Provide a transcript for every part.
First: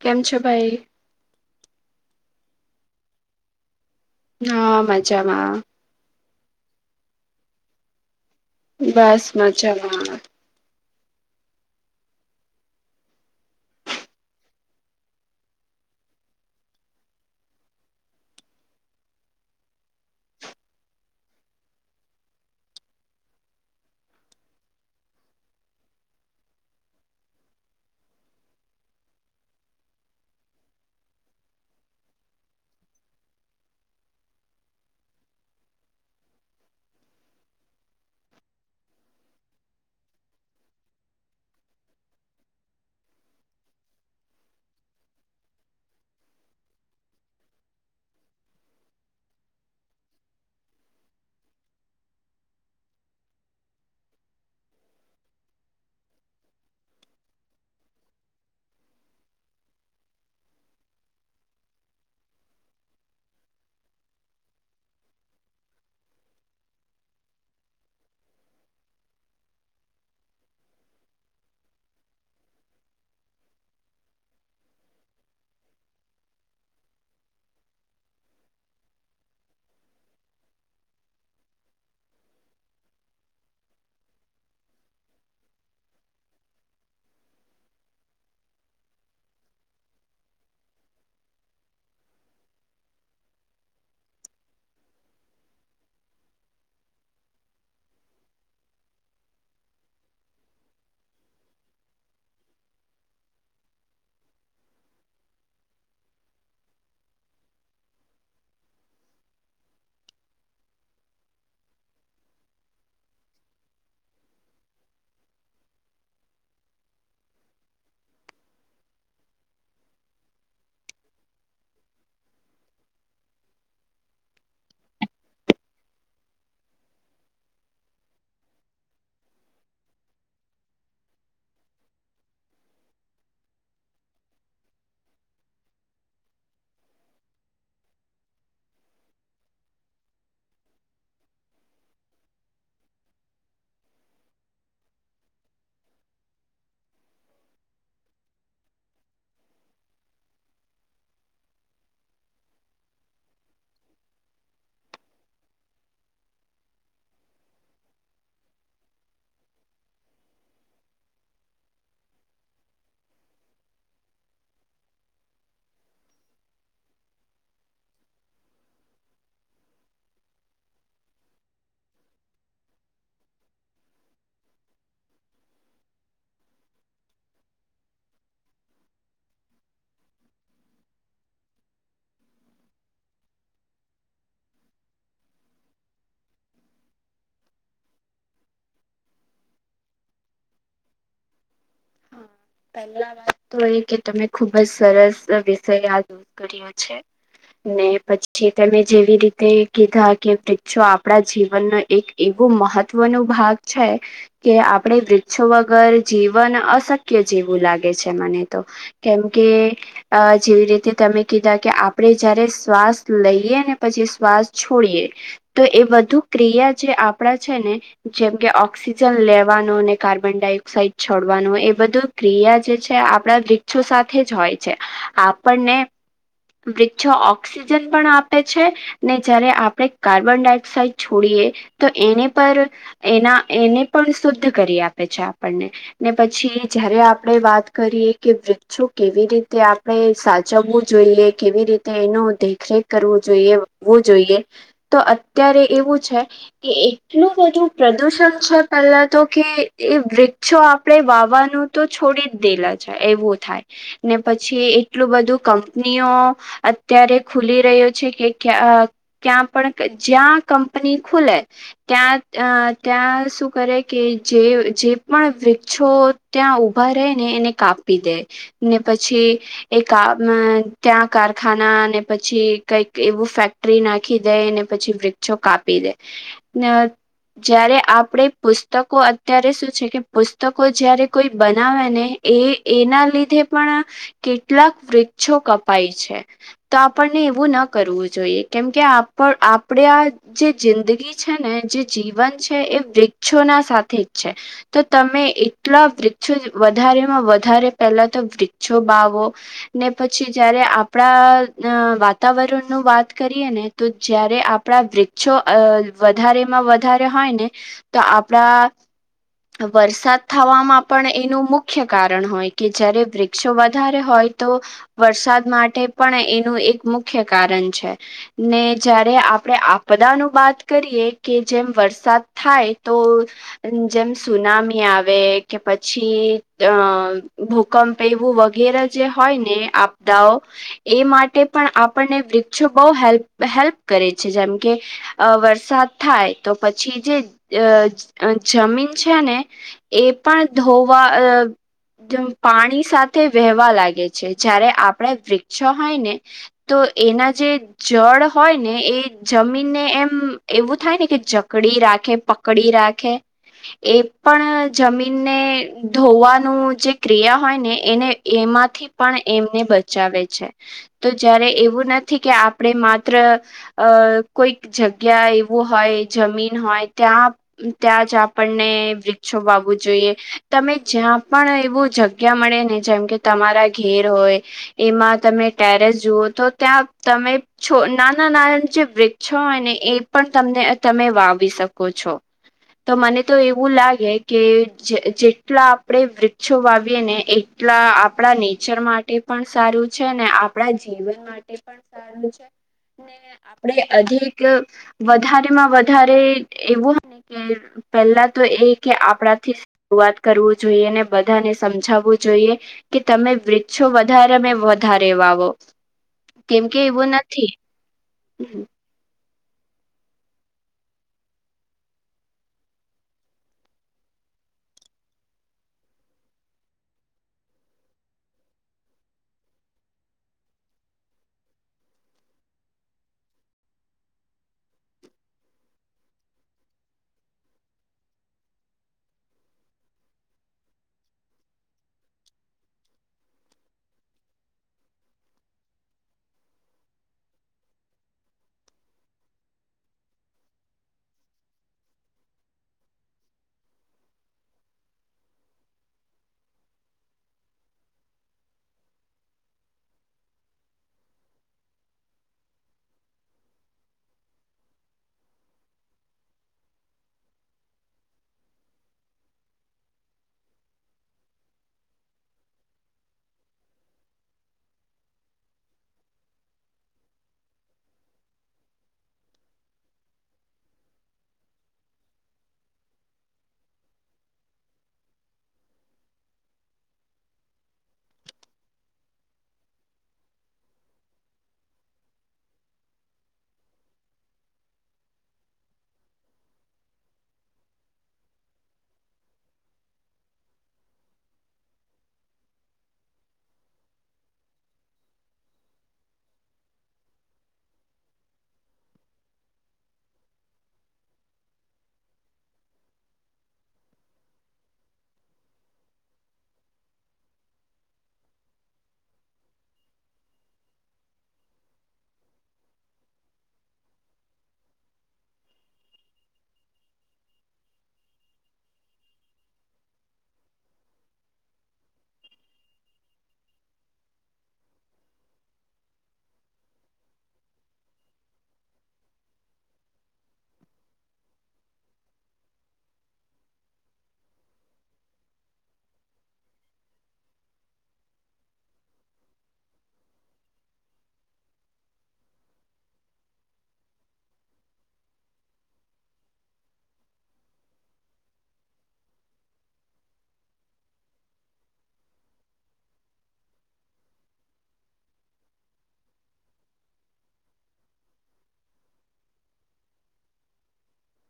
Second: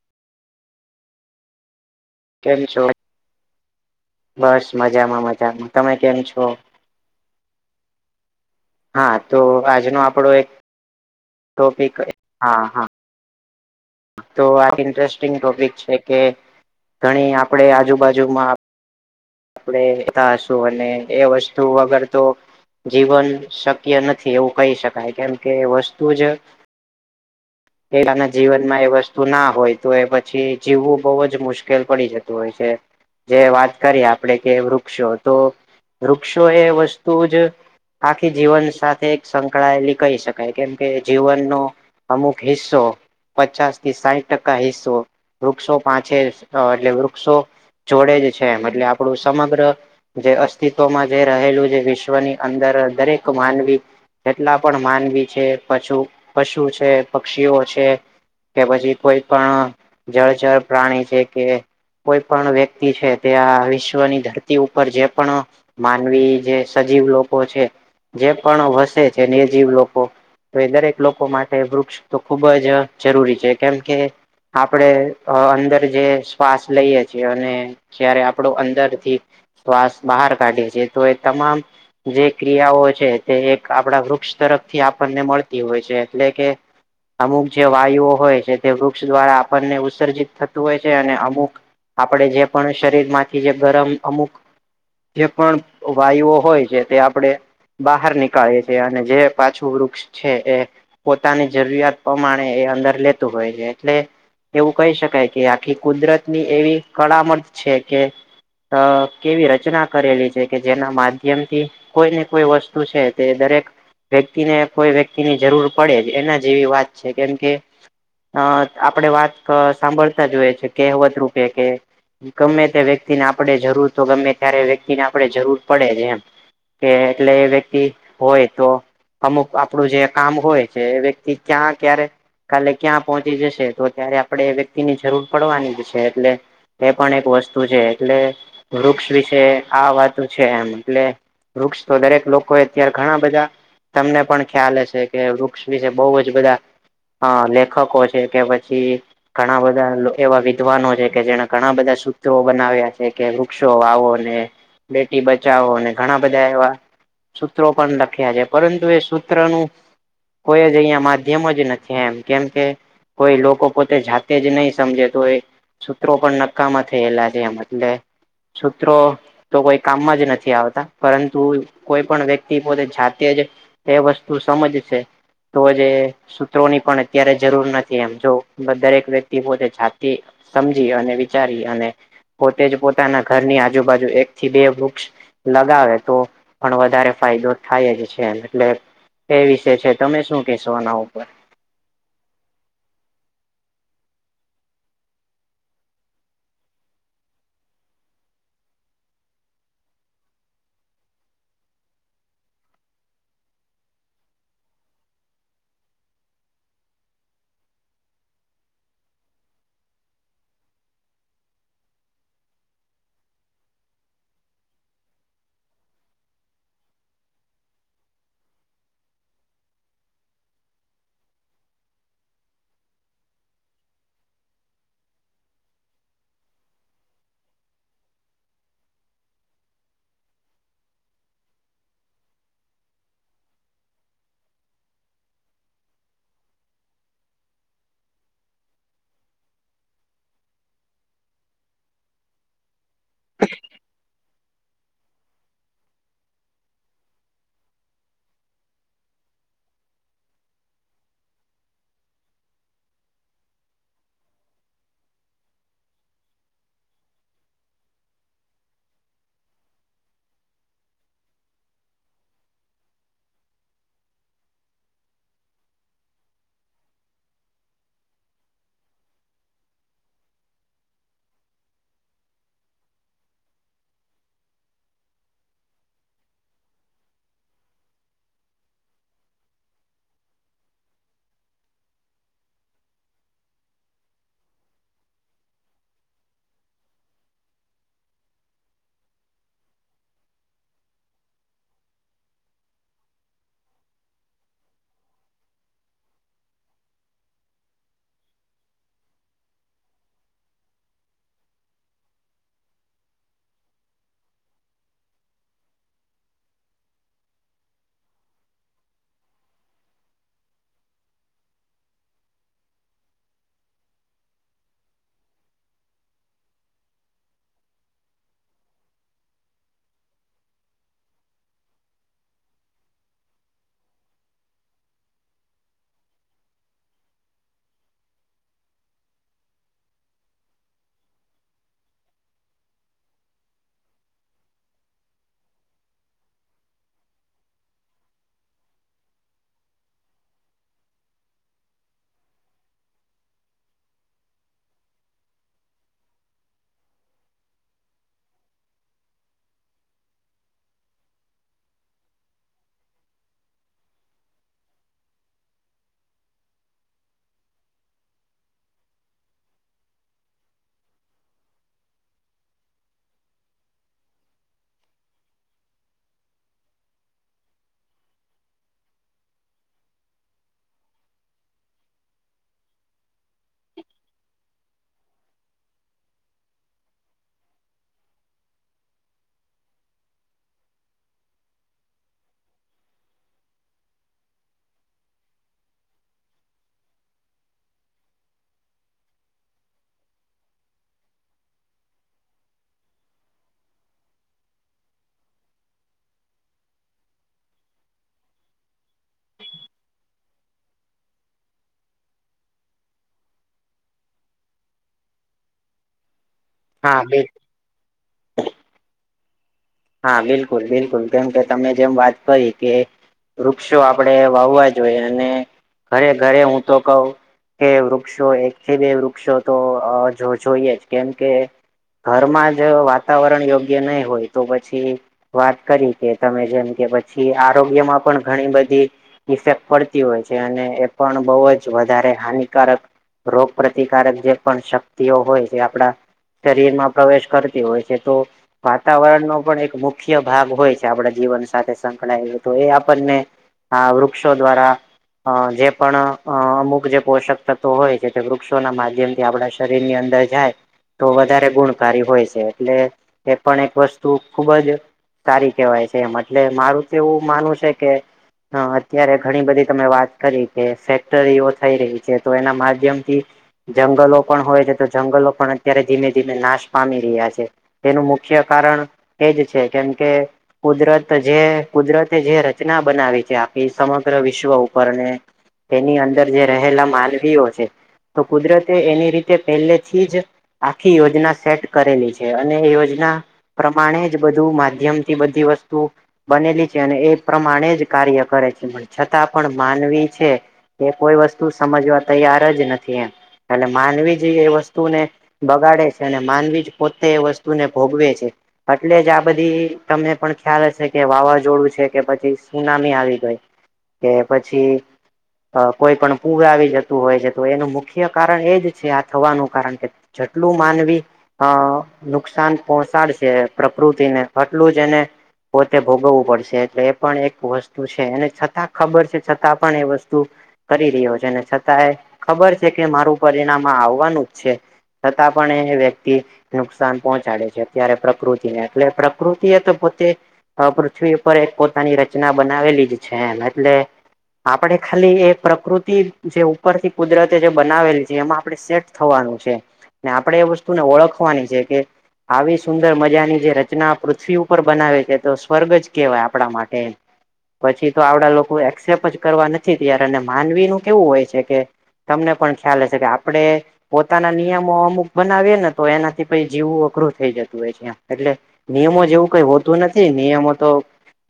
કેમ છો ભાઈ? કેમ છો? બસ મજામાં મજામાં તમે કેમ છો? હા બસ તો આજનો મજામાં. આપણો એક ટોપિક હા હા તો આ ઇન્ટરેસ્ટિંગ ટોપિક છે કે ઘણી આપડ આજુબાજુમાં આપણે તશું અને એ વસ્તુ વગર તો જીવન શક્ય નથી એવું કહી શકાય કેમ કે વસ્તુ જ એના જીવનમાં એ વસ્તુ ના હોય તો એ પછી જીવવું બહુ જ મુશ્કેલ પડી જતું હોય છે જે વાત કરીએ આપણેે કે વૃક્ષો તો વૃક્ષો એ વસ્તુ જ આખી જીવન સાથે એક સંકળાયેલી કહી શકાય કેમકે જીવનનો હશો પચાસ થી સાહીઠ ટકા હિસ્સો વૃક્ષો પાંચ એટલે વૃક્ષો જોડે જ છે એમ એટલે આપડું સમગ્ર જે અસ્તિત્વમાં જે રહેલું છે વિશ્વની અંદર દરેક માનવી જેટલા પણ માનવી છે પુ પશુ છે પક્ષીઓ છે કે પછી કોઈ પણ જળ જર પ્રાણી છે કે કોઈ પણ વ્યક્તિ છે તે આ વિશ્વની ધરતી ઉપર જે પણ માનવી જે સજીવ લોકો છે જે પણ વસે છે નિર્જીવ લોકો તો એ દરેક લોકો માટે વૃક્ષ તો ખુબ જ જરૂરી છે કેમ કે આપડે અંદર જે શ્વાસ લઈએ છીએ અને જ્યારે આપણો અંદરથી શ્વાસ બહાર કાઢે છે તો એ તમામ જે ક્રિયાઓ છે તે એક આપણા વૃક્ષ તરફથી આપણને મળતી હોય છે એટલે કે અમુક જે વાયુઓ હોય છે તે વૃક્ષ દ્વારા આપણને ઉત્સર્જિત થતું હોય છે અને અમુક આપડે જે પણ શરીર માંથી જે ગરમ અમુક જે પણ વાયુઓ હોય છે તે આપડે બહાર નીકળે છે અને જે પાછું વૃક્ષ છે એ પોતાની જરૂરિયાત પ્રમાણે એ અંદર લેતું હોય છે એટલે એવું કહી શકાય કે આખી કુદરતની એવી કડામત છે કે અ કેવી રચના કરેલી છે કે જેના માધ્યમ થી કોઈ ને કોઈ વસ્તુ છે તે દરેક વ્યક્તિને કોઈ વ્યક્તિની જરૂર પડે જ એના જેવી વાત છે કેમ કે અ આપણેે વાત સાંભળતા જોઈએ છે કહેવત રૂપે કે ગમે તે વ્યક્તિને આપણે જરૂર તો ગમે ત્યારે વ્યક્તિને આપણેે જરૂર પડે એમ કે એટલે એ વ્યક્તિ હોય તો અમુક આપણું જે કામ હોય છે વ્યક્તિ ક્યાં ક્યારે કાલે ક્યાં પહોંચી જશે તો ત્યારે આપણેે એ વ્યક્તિ ની જરૂર પડવાની જ છે એટલે એ પણ એક વસ્તુ છે એટલે વૃક્ષ વિશે આ વાત છે એમ એટલે વૃક્ષ તો દરેક લોકો અત્યારે ઘણા બધા તમને પણ ખ્યાલ હશે કે વૃક્ષ વિશે બહુ જ બધા હા લેખકો છે કે પછી ઘણા બધા એવા વિદ્વાનો છે કે જેને ઘણા બધા સૂત્રો બનાવ્યા છે કે પક્ષો વાવોને બેટી બચાવોને ઘણા બધા એવા સૂત્રો પણ લખ્યા છે પરંતુ એ સૂત્ર નું કોઈ જ અહિયાં માધ્યમ જ. નથી એમ કેમ કે કોઈ લોકો પોતે જાતે જ નહી સમજે તો એ. સૂત્રો પણ નક્કામાં થયેલા છે એમ એટલે સૂત્રો તો કોઈ કામમાં જ નથી આવતા પરંતુ કોઈ પણ વ્યક્તિ પોતે જાતે જ એ વસ્તુ સમજ છે તો જે સૂત્રો ની પણ અત્યારે જરૂર નથી એમ જો દરેક વ્યક્તિ પોતે જાતિ સમજી અને વિચારી અને પોતે જ પોતાના ઘરની આજુબાજુ એક થી બે વૃક્ષ લગાવે તો પણ વધારે ફાયદો થાય જ છે એમ એટલે એ વિશે છે તમે શું કેશોના ઉપર પહેલા વાત તો એ કે તમે ખુબ જ સરસ વિષય યાદો હ છે ને પછી તમે જેવી રીતે કીધા કેક્ષો આપણા જીવનનો એક એવું મહત્વ ન ભાગ છે કે આપડે વૃક્ષો વગર જીવન શક્ય જેવું લાગે છે મને તો કેમકે. અ જેવી રીતે તમે કીધા કે આપણે જયારે શ્વાસ લઈએ ને પછી શ્વાસ છોડીએ. તો એ વધુ ક્રિયા જે આપણા છે ને. જેમ કે ઓક્સિજન લેવાનું અને કાર્બન ડાયોક્સાઇડ છોડવાનું એ. બધું ક્રિયા જે છે આપણા વૃક્ષો સાથે જ હોય છે આપણને. વૃક્ષો ઓક્સિજન પણ આપે છે. ને જયારે આપણે કાર્બન ડાયોક્સાઇડ છોડીએ તો એની પર. એના એને પણ શુદ્ધ કરી આપે છે આપણને ને પછી. જયારે આપણે વાત કરીએ કે વૃક્ષો કેવી રીતે આપણે સાચવવું જોઈએ કેવી રીતે. તેનું દેખરેખ કરવું જોઈએવું જોઈએ તો અત્યારે એવું છે. કે એટલું બધું પ્રદુષણ છે પહેલા તો કે એ વૃક્ષો આપણેે વાવાનું. તો છોડી જ દેલા છે એવું થાય ને પછી એટલું બધું કંપનીઓ. અત્યારે ખુલી રહ્યો છે કે ક્યા. ક્યાં પણ જ્યાં કંપની ખુલે. ત્યાં અ ત્યાં શું કરે કે જે જે પણ વૃક્ષો. ત્યાં ઉઊભા રહી ને એને કાપી દે ને પછી. એક ત્યાં કારખાના ને પછી કઈક એવું ફેક. રી નાખી દે અનેને પછી વૃક્ષો કાપી દે. અ જયારે આપણે પુસ્તકો અત્યારે શું છે કે પુસ્તકો જયારે. કોઈ બનાવે ને એ એના લીધે પણ. કેટલાક વૃક્ષો કપાય છે. તો આપણને એવું ના કરવું જોઈએ કેમકે આપ આપણેે આ. જે જિંદગી છે ને જે જીવન છે એ વૃક્ષોના સાથે જ છે. તો તમે એટલા વૃક્ષો વધારેમાં વધારે પેલા તો વૃક્ષો બાવો. ને પછી જયારે આપણા વાતાવરણ નું વાત કરીએ ને. તો જયારે આપણા વૃક્ષો વધારેમાં વધારે હોય ને. તો આપડા. વરસાદ થવામાં પણ એનું મુખ્ય કારણ હોય કે જારે વૃક્ષો વધારે હોય તો. વરસાદ માટે પણ એનું એક મુખ્ય કારણ છે. ને જયારે આપડે આપદા ન વાત કરીએ કે જેમ વરસાદ. થાય તો. જેમ સુનામી આવે કે પછી અ ભૂકંપ. પેવું વગેરે જે હોય ને આપદાઓ. એ માટે પણ આપણને વૃક્ષો બહ હેલ્પ હેલ્પ કરે છે જેમ કે. અ વરસાદ થાય તો પછી જે જમીન. છે ને એ પણ ધોવા. મ પાણી સાથે વહેહવા લાગે છે જયારે આપણે વૃક્ષો હોય ને. તો, એના જે જળ હોય ને એ, જમીન ને એમ એવું થાય ને કે જકડી રાખે પ કડી રાખે. એ પણ જમીનને ધોવાનું જે ક્રિયા હોય ને એને એમાંથી. પણ એમને બચાવે છે તો જયારે એવું નથી કે આપણે માત્ર. અ કોઈક જગ્યા એવું હોય જમીન હોય ત્યાં ત્યાં જ. આપણને વૃક્ષો વાવું જોઈએ તમે જ્યાં પણ એવું જગ્યા મળે ને જેમ કે. તમારા ઘેર હોય. એમાં તમે ટેરેસ જુઓ તો ત્યાં તમે નાના નાના જે. છ ને એ પણ તને તમે વાવી શકો છો તો મને. તો એવું લાગે કે જેટલા આપણેે વૃક્ષો વાવીએે ને. એટલા આપણા નેચર માટે પણ સારું છે ને આપણા જીવન માટે. પણ સારું છે. ને આપડે અધિક વધારેમાં વધારે એવું ને કે પહેલા તો એ કે, આપણાથી શરૂવાત કરવું જોઈએ ને બધાને સમજાવવું જોઈએ. કે તમે વૃક્ષો વધારેને વધારે વાવો. કેમ કે, હા એવું બે નથી. હા, બિલકુલ, બિલકુલ કેમ કે તમે જેમ વાત કરી કે વૃક્ષો આપણેે વાવવા જોઈએ ને, ઘરે ઘરે હું તો કઉ કે વૃક્ષો, એક થી બે વૃક્ષો તો અ જો જોઈએ જ કેમકે ઘરમાં જ વાતાવરણ યોગ્ય નઈ હોય. તો પછી વાત કરી કે તમે જેમ કે પછી, આરોગ્યમાં પણ ઘણી બધી ઇફેક્ટ પડતી હોય છે, અને એ પણ ઉ જ વધારે હાનિકારક રોગ પ્રતિકારક જે પણ શક્તિઓ હોય, જે આપડા શરીરમાં પ્રવેશ કરતી હોય છે, તો વાતાવરણ નો પણ એક મુખ્ય ભાગ હોય છે, આપણા જીવન સાથે સંકળાયેલું તો એ આપણને હા, વૃક્ષો દ્વારા અ જે પણ અ અમુક જે પોષક તત્વો હોય છે, તે વૃક્ષોના માધ્યમથી આપડા શ શરીર ની અંદર જાય તો વધારે ગુણકારી હોય છે, એટલે એ પણ એક વસ તું ખુબ જ સારી કહેવાય છે, એમ એટલે મારું તો એવું માનવું છે કે, હા, અત્યારે ઘણી બધી તમે વાત કરી કે ફેક્ટરીઓ થઈ રહી છે, તો એના માધ્યમથી જંગલો પણ હોય છે, તો જંગલો પણ અત્યારે ધીમે ધીમે નાશ પામી રહ્યા છે. તેનું મુખ્ય કારણ એજ છે, કેમ કે, કુદરત જે કુદરતે જે રચના બનાવી છે, આપણી સમગ્ર વિશ્વ ઉપરને તેની અંદર જે રહેલા માનવીઓ છે, તો કુદરતે એની રીતે પેલેથી જ આખી યોજના સેટ કરેલી છે, અને યોજના પ્રમાણે જ બધું માધ્યમથી બધી વસ્તુ બનેલી છે, અને એ પ્રમાણે જ કાર્ય કરે છે, પણ છતાં પણ માનવી છે. એ કોઈ વસ્તુ સમજવા તૈયાર જ નથી એમ, એટલે માનવી જો એ વસ્તુને બગાડે છે, અને માનવી જ પોતે એ વસ્તુને ભોગવે છે. એટલે જ આ બધી, તમને પણ ખ્યાલ હશે કે વાવાઝોડું છે કે પછી સુનામી આવી ગઈ કે પછી, કોઈ પણ પૂર આવી જતું હોય છે, તો એનું મુખ્ય કારણ એજ જ છે, આ થવાનું કારણ કે જેટલું માનવી અ નુકસાન પોહોંચાડશે. કે, પ્રકૃતિ ને આટલું જ એને પોતે ભોગવવું પડશે એટલે એ પણ એક વસ્તુ છે, એને છતાં ખબર છે, છતાં પણ એ વસ્તુ કરી રહ્યો છે, ને છતાંય ખબર છે કે, મારું પરિણામ આવવાનું જ છે. છતાં પણ એ વ્યક્તિ નુકસાન પહોંચાડે છે, અત્યારે પ્રકૃતિને એટલે પ્રકૃતિ એ તો પોતે પૃથ્વી ઉપર એક પોતાની રચના બનાવેલી જ છે એમ એટલે આપડે ખાલી એ પ્રકૃતિ જે ઉપરથી કુદરતે જે બનાવેલી છે એમાં આપણે સે થવાનું છે ને આપણેે એ વસ્તુને ઓળખવાની છે કે આવી સુંદર મજાની જે રચના પૃથ્વી ઉપર બનાવે છે તો, સ્વર્ગ જ કેહેવાય આપણા માટે. પછી તો આવડા લોકો એક્સેપ જ કરવા નથી તૈયાર અને માનવીનું કેવું હોય છે કે તમને પણ ખ્યાલ હશે કે આપડે પોતાના નિયમો અમુક બનાવે ને તો એનાથી પહી જીવું અઘરું થઈ જત એટલે નિયમો જેવું કઈ હોતું નથી, નિયમો તો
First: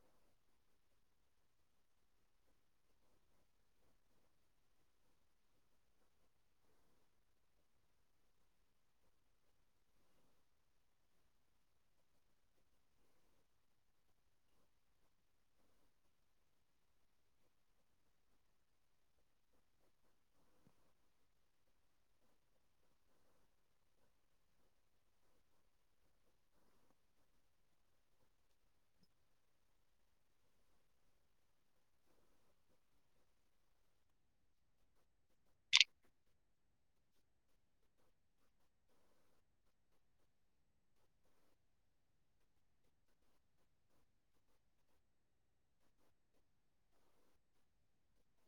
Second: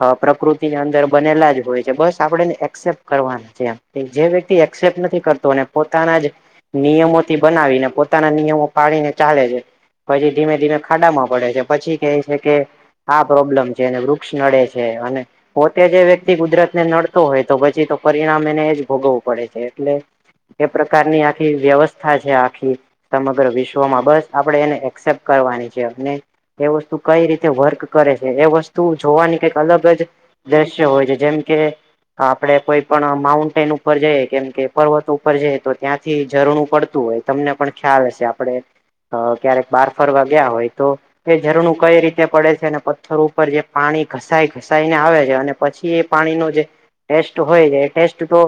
અ પ્રકૃતિની અંદર બનેલા જ હોય છે, બસ આપડે એને એક્સેપ્ટ કરવાના છે એમ. જે વ્યક્તિ એક્સેપ્ટ નથી કરતો, અને પોતાના જ નિયમોથી બનાવીને પોતાના નિયમો પાળીને ચાલે છે, પછી ધીમે- ધીમે ખાડામાં પડે છે, પછી કે છે કે, આ પ્રોબ્લેમ છે, વૃક્ષ નડે છે, અને પોતે જે વ્યક્તિ કુદરત ને નડતો હોય, તો પછી તો પરિણામ એને એ જ ભોગવવું પડે છે, એટલે એ પ્રકારની આખી વ્યવસ્થા છે, આખી સમગ્ર વિશ્વમાં બસ આપડે એને એક્સેપ્ કરવાની એ વસ્તુ કઈ રીતે વર્ક કરે છે એ વસ્તુ જોવાની કઈક અલગ જ દ્રશ્ય હોય છે જેમ કે આપડે કોઈ પણ માઉન્ટેન ઉપર જઈએ કેમ કે પર્વત ઉપર જઈએ તો ત્યાંથી ઝરણું પડતું હોય તમને પણ ખ્યાલ હશે આપડે અ ક્યારેક બાર ફરવા ગયા હોય તો એ ઝરણું કઈ રીતે પડે છે અને પથ્થર ઉપર જે પાણી ઘસાય ઘસાઈને આવે છે અને પછી એ પાણીનો જે ટેસ્ટ હોય એ ટેસ્ટ તો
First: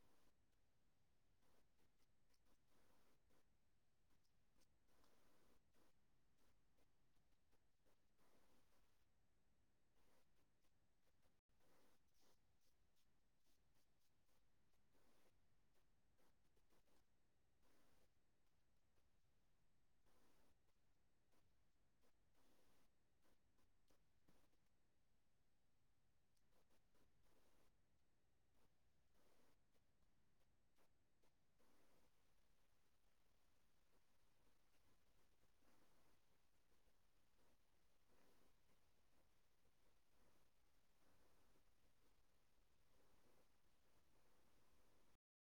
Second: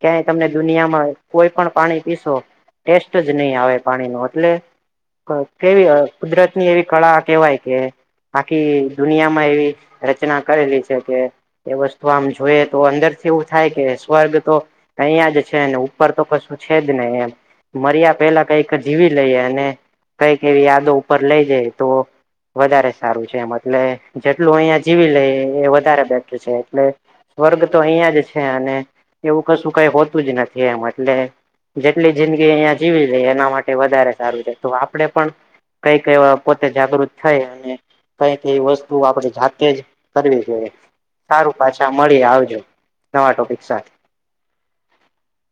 ક્યાંય તમને દુનિયામાં કોઈ પણ પાણી પીશો ટેસ્ટ જ નહી આવે પાણી નો એટલે કેવી અ કુદરત ની એવી કળા કેહેવાય કે આખી દુનિયામાં એવી રચના કરેલી છે કે એ વસ્તુ આમ જોઈએ તો અંદરથી એવું થાય કે સ્વર્ગ તો અહીંયા જ છે ને ઉપર તો કશું છે જ નઈ એમ મર્યા પેલા કઈક જીવી લઈએ અને કઈક એવી યાદો ઉપર લઈ જઈ તો વધારે સારું છે એમ એટલે જેટલું અહિયાં જીવી લે એ વધારે બેટર છે એટલે વર્ગ તો અહિયાં જ છે અને એવું કશું કઈ હોતું જ નથી એમ એટલે જેટલી જિંદગી અહિયાં જીવી લઈએ એના માટે વધારે સારું છે તો આપડે પણ કઈક એવા પોતે જાગૃત થાય અને કઈકે એ વસ્તુ આપડે જાતે જ કરવી જોઈએ. સારું પાછા મળી આવજો નવા ટોપિક સાથ